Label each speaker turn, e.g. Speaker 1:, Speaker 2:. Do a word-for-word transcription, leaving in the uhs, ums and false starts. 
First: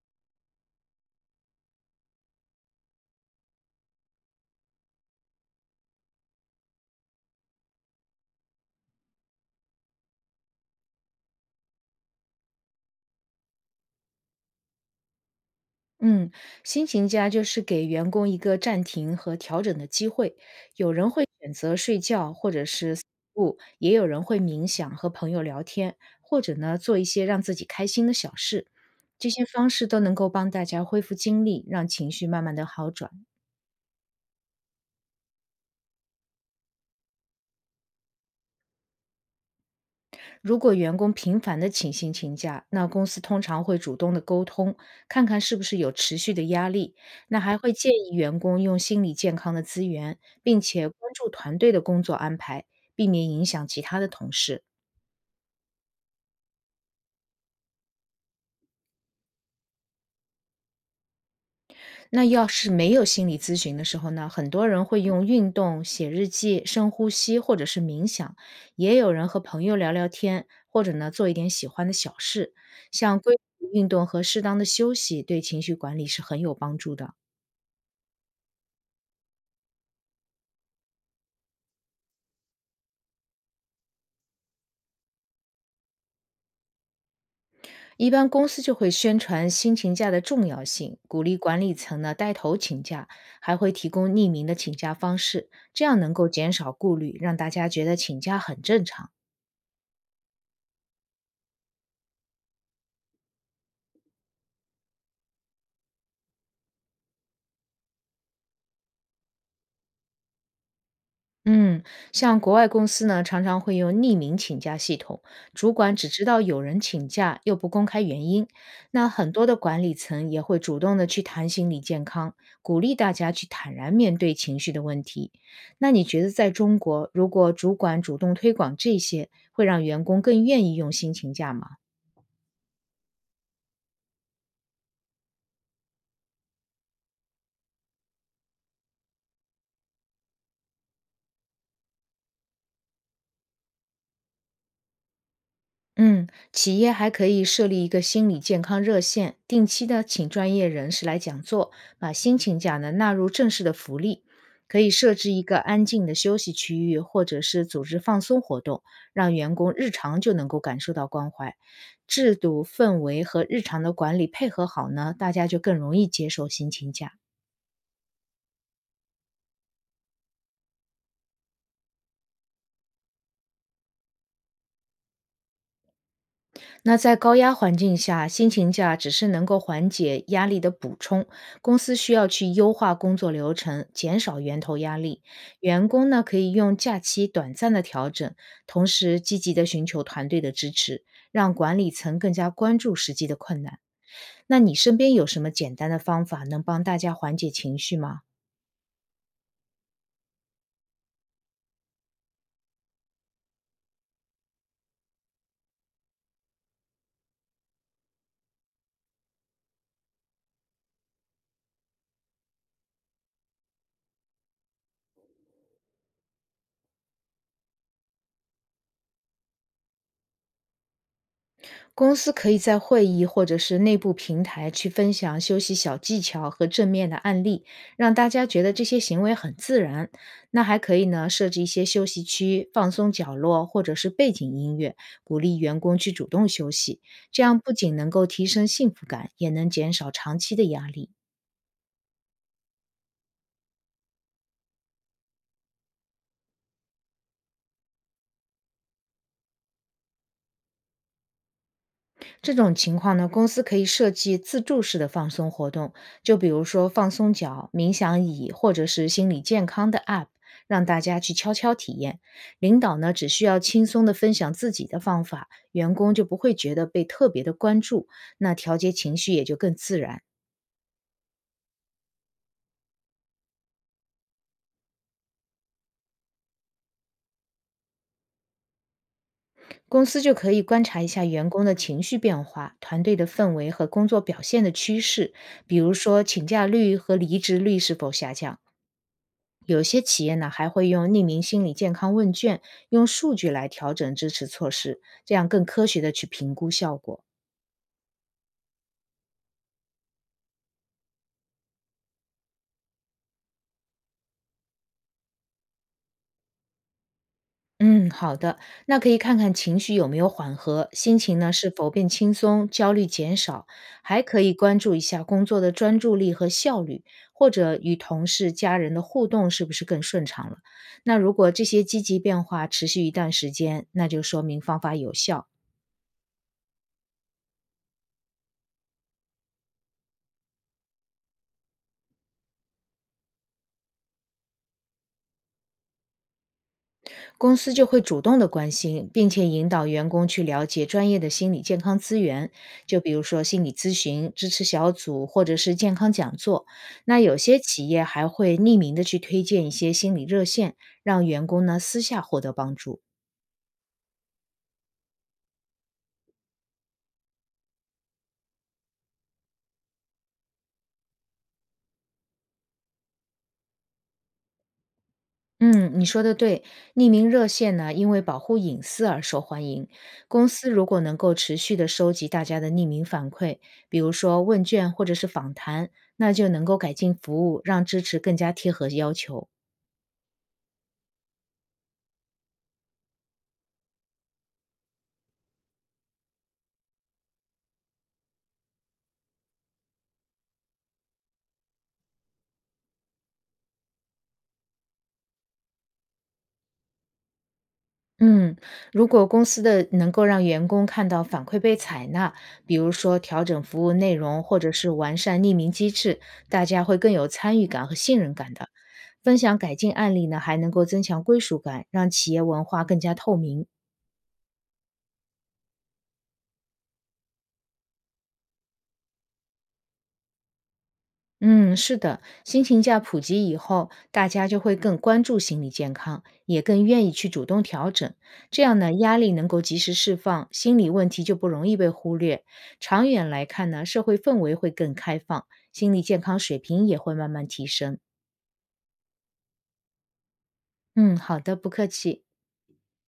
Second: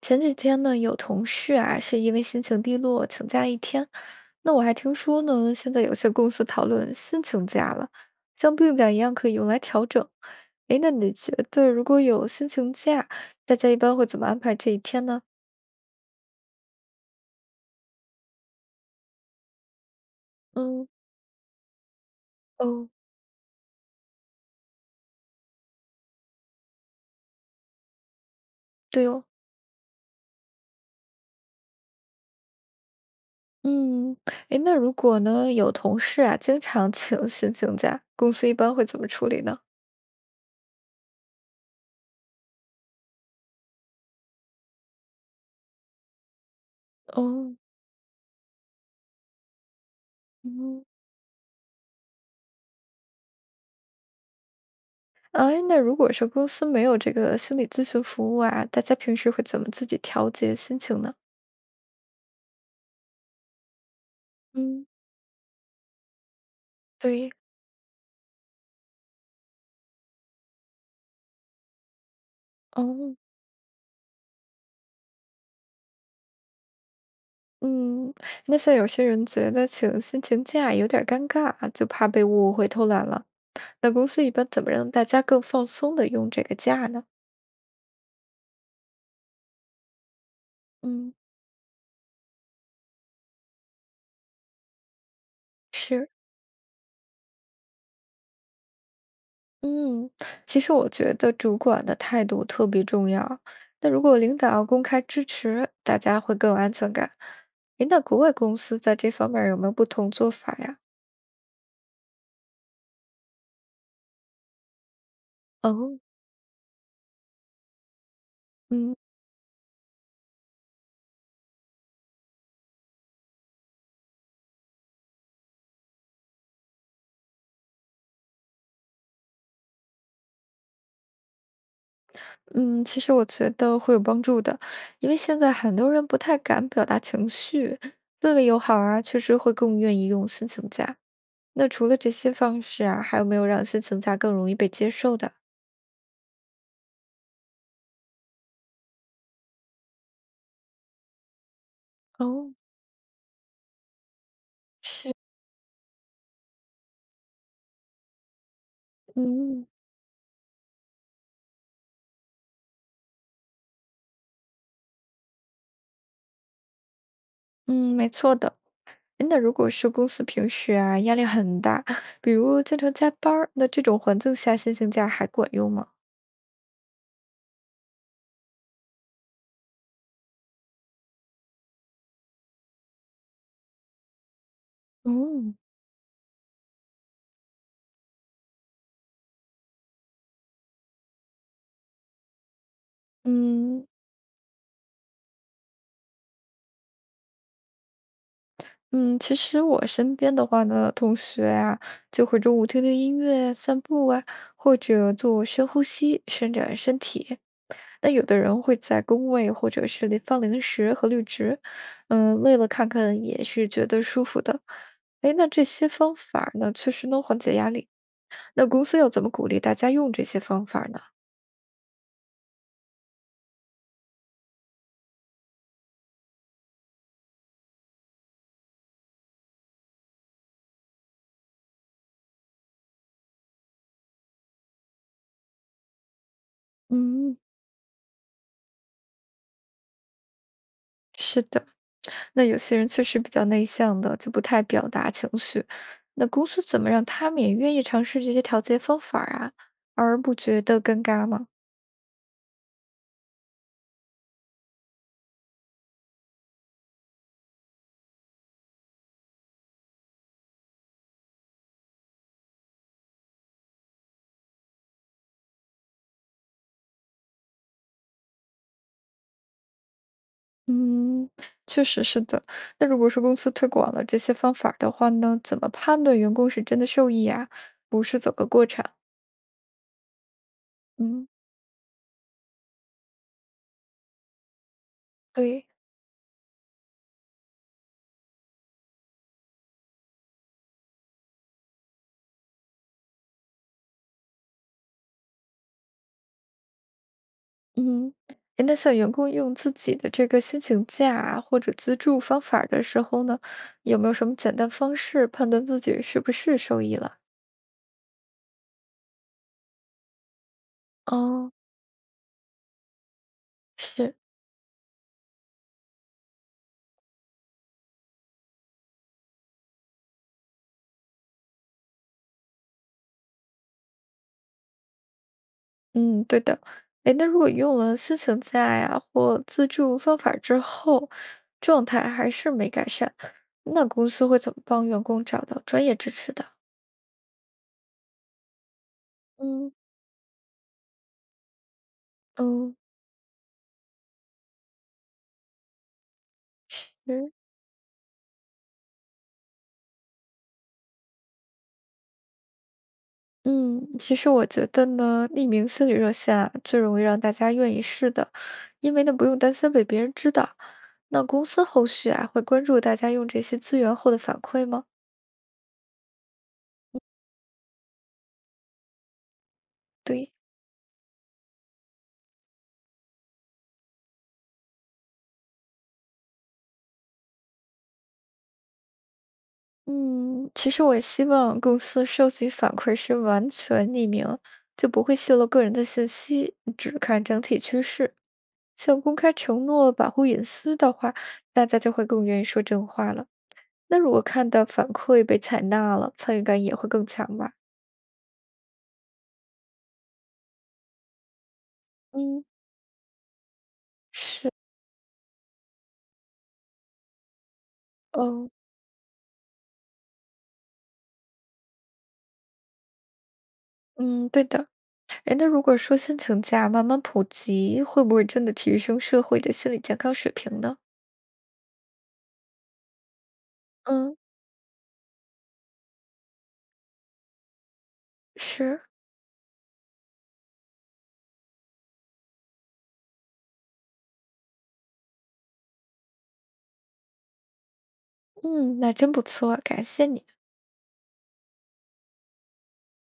Speaker 1: 前几天呢，有同事啊是因为心情低落请假一天，那我还听说呢，现在有些公司讨论心情假了，像病假一样可以用来调整。诶，那你觉得如果有心情假，大家一般会怎么安排这一天呢？
Speaker 2: 嗯，心情家就是给员工一个暂停和调整的机会。
Speaker 1: 嗯，
Speaker 2: 有人会选择睡觉或者
Speaker 1: 哦，
Speaker 2: 是散步，也有人会冥想和朋友聊天，或者呢做一些让自己开心的小事。
Speaker 1: 对哦，
Speaker 2: 这些方式都能够帮大家恢复精力，让情绪慢慢的好转。
Speaker 1: 嗯，诶，那如果呢有同事啊经常请心情假，公司一般会怎么处理呢？
Speaker 2: 如果员工频繁的请薪请假，那公司通常会主动的沟通，看看是不是有持续的压力。那
Speaker 1: 哦，
Speaker 2: 还会建议员工用心理健康的资源，并
Speaker 1: 嗯。
Speaker 2: 且关注团队的工作安排，避免影响其他的同事。
Speaker 1: 哎，那如果说公司没有这个心理咨询服务啊，大家平时会怎么自己调节心情呢？
Speaker 2: 那要是没有心理咨询的时候呢，很多人
Speaker 1: 嗯，
Speaker 2: 会用运动、写日记、深呼
Speaker 1: 对，
Speaker 2: 吸或者是冥想，也有人和朋友聊聊天，或者呢做一点喜欢的小事，
Speaker 1: 哦，
Speaker 2: 像规律的运动和适当的休息，对情绪管理是很有帮助的。
Speaker 1: 嗯，那像有些人觉得请心情假有点儿尴尬啊，就怕被误会偷懒了。那公司一般怎么让大家更放松的用这个假呢？
Speaker 2: 一般公司就会宣传新请假的重要性，
Speaker 1: 嗯，
Speaker 2: 鼓励管理层呢带头请假，还会提供匿名的请假方式，这样
Speaker 1: 是，
Speaker 2: 能够减少顾虑，让大家觉得请假很正常。
Speaker 1: 嗯，其实我觉得主管的态度特别重要。那如果领导要公开支持，大家会更有安全感。诶，那国外公司在这方面儿有没有不同做法呀？
Speaker 2: 嗯，像国外公司呢，常常会用匿名请假系统，主管
Speaker 1: 哦，
Speaker 2: 只知道有人请假，又不公开原因。
Speaker 1: 嗯
Speaker 2: 那很多的管理层也会主动的去谈心理健康，鼓励大家去坦然面对情绪的问题。那你觉得在中国，如果主管主动推广这些，会让员工更愿意用心请假吗？
Speaker 1: 嗯，其实我觉得会有帮助的，因为现在很多人不太敢表达情绪，氛围友好啊，确实会更愿意用心情假。那除了这些方式啊，还有没有让心情假更容易被接受的？
Speaker 2: 嗯，企业还可以设立一个心理健康热线，定期的请专业人士来讲座，把心
Speaker 1: 哦，
Speaker 2: 情假呢纳入正式的福利。可以设
Speaker 1: 是，
Speaker 2: 置一个安静的休息区域，或者是组织放松活动，让员
Speaker 1: 嗯
Speaker 2: 工日常就能够感受到关怀。制度氛围和日常的管理配合好呢，大家就更容易接受心情假。
Speaker 1: 嗯，没错的。诶那如果是公司平时啊压力很大，比如经常加班儿，那这种环境下心情假还管用吗？
Speaker 2: 那在高压环境下，薪勤假只是能够缓解压力的补充，公司需要去优化工作流程，减少源头压力。
Speaker 1: 嗯。
Speaker 2: 员工呢可以用假期短暂的调整，同时积极的寻求团队的支持，让管理层更加关注实际的困难。
Speaker 1: 嗯
Speaker 2: 那你身边有什么简单的方法能帮大家缓解情绪吗？
Speaker 1: 嗯，其实我身边的话呢，同学啊，就会中午听听音乐、散步啊，或者做深呼吸，伸展身体。那有的人会在工位或者是里放零食和绿植，嗯，累了看看也是觉得舒服的。哎，那这些方法儿呢，确实能缓解压力。那公司要怎么鼓励大家用这些方法儿呢？
Speaker 2: 公司可以在会议或者是内部平台去分享休息小技巧和正面的案例，让大家觉得这些行为很自然。那还可以呢，设置一些休息区、放松角落或者是背景音乐，鼓励员工去主动休息。
Speaker 1: 嗯，
Speaker 2: 这样不仅能够提升幸福感，也能减少长期的压力。
Speaker 1: 是的，那有些人确实比较内向的，就不太表达情绪。那公司怎么让他们也愿意尝试这些调节方法儿啊，而不觉得尴尬吗？
Speaker 2: 这种情况呢，公司可以设计自助式的放松活动，就比如说放松脚、冥想椅，或者是心理健康的 A P P，让大家去悄悄体验。领导呢，只需要轻松的分享自己的方法，员工就不会觉得被特别的关注，那调节情绪也就更自然。
Speaker 1: 嗯，确实是的。那如果说公司推广了这些方法儿的话呢，怎么判断员工是真的受益啊，不是走个过场？
Speaker 2: 公司就可以观察一下
Speaker 1: 嗯，
Speaker 2: 员工的情绪变化、团队的氛围和工作表现的趋势，
Speaker 1: 对，
Speaker 2: 比如说请假率和离职率是否下降。有些企业呢还会用匿名心理健康问卷，用数据来调整支持措施，这样更科学的去评估效果。
Speaker 1: 嗯。诶那像员工用自己的这个心情假啊或者资助方法儿的时候呢，有没有什么简单方式判断自己是不是受益了？
Speaker 2: 嗯，好的，那可以看看情绪有没有缓和，心情
Speaker 1: 哦，
Speaker 2: 呢是否变轻松，焦虑减少，
Speaker 1: 是，
Speaker 2: 还可以关注一下工作的专注力和效率，或者与同事、家人的互动是不是更顺畅了。那如果这些积极变化持续一段时间，那就说明方法有效。
Speaker 1: 嗯，对的。哎，那如果用了私情在呀或自助方法之后，状态还是没改善，那公司会怎么帮员工找到专业支持的？
Speaker 2: 公司就会主动的关心，并且引
Speaker 1: 嗯
Speaker 2: 导员工去了解专业的心理健康资源，
Speaker 1: 嗯，
Speaker 2: 就比如说心理咨询、支持小组或者是健康讲座。那
Speaker 1: 是，
Speaker 2: 有些企业还会匿名的去推荐一些心理热线，让员工呢私下获得帮助。
Speaker 1: 嗯，其实我觉得呢，匿名心理热线啊，最容易让大家愿意试的，因为呢不用担心被别人知道。那公司后续啊，会关注大家用这些资源后的反馈吗？
Speaker 2: 嗯，你说的对，匿名热线呢，因为保护隐私而受欢迎。
Speaker 1: 对。
Speaker 2: 公司如果能够持续的收集大家的匿名反馈，比如说问卷或者是访谈，那就能够改进服务，让支持更加贴合要求。
Speaker 1: 嗯，其实我也希望公司收集反馈是完全匿名，就不会泄露个人的信息，只看整体趋势。像公开承诺保护隐私的话，大家就会更愿意说真话了。那如果看到反馈被采纳了，参与感也会更强吧？
Speaker 2: 嗯，如果公司的能够让员工看到反馈被采纳，
Speaker 1: 嗯，
Speaker 2: 比如说调整服务内容，
Speaker 1: 是。
Speaker 2: 或者是完善匿名机制，大家会更有参与感和信任
Speaker 1: 哦，
Speaker 2: 感的。分享改进案例呢，还能够增强归属感，让企业文化更加透明。
Speaker 1: 嗯，对的。哎，那如果说先请假慢慢普及，会不会真的提升社会的心理健康水平呢？
Speaker 2: 嗯，是的，心情价普及以后，
Speaker 1: 嗯，
Speaker 2: 大家就会更关注心理健康，也更愿意去主动调整。这样
Speaker 1: 是，
Speaker 2: 呢，压力能够及时释放，心理问题就不容易被忽略。长远来看呢，社会氛围会更开放，心理健康水平也会慢慢提升。
Speaker 1: 嗯，那真不错，感谢你。
Speaker 2: 嗯，好的，不客气。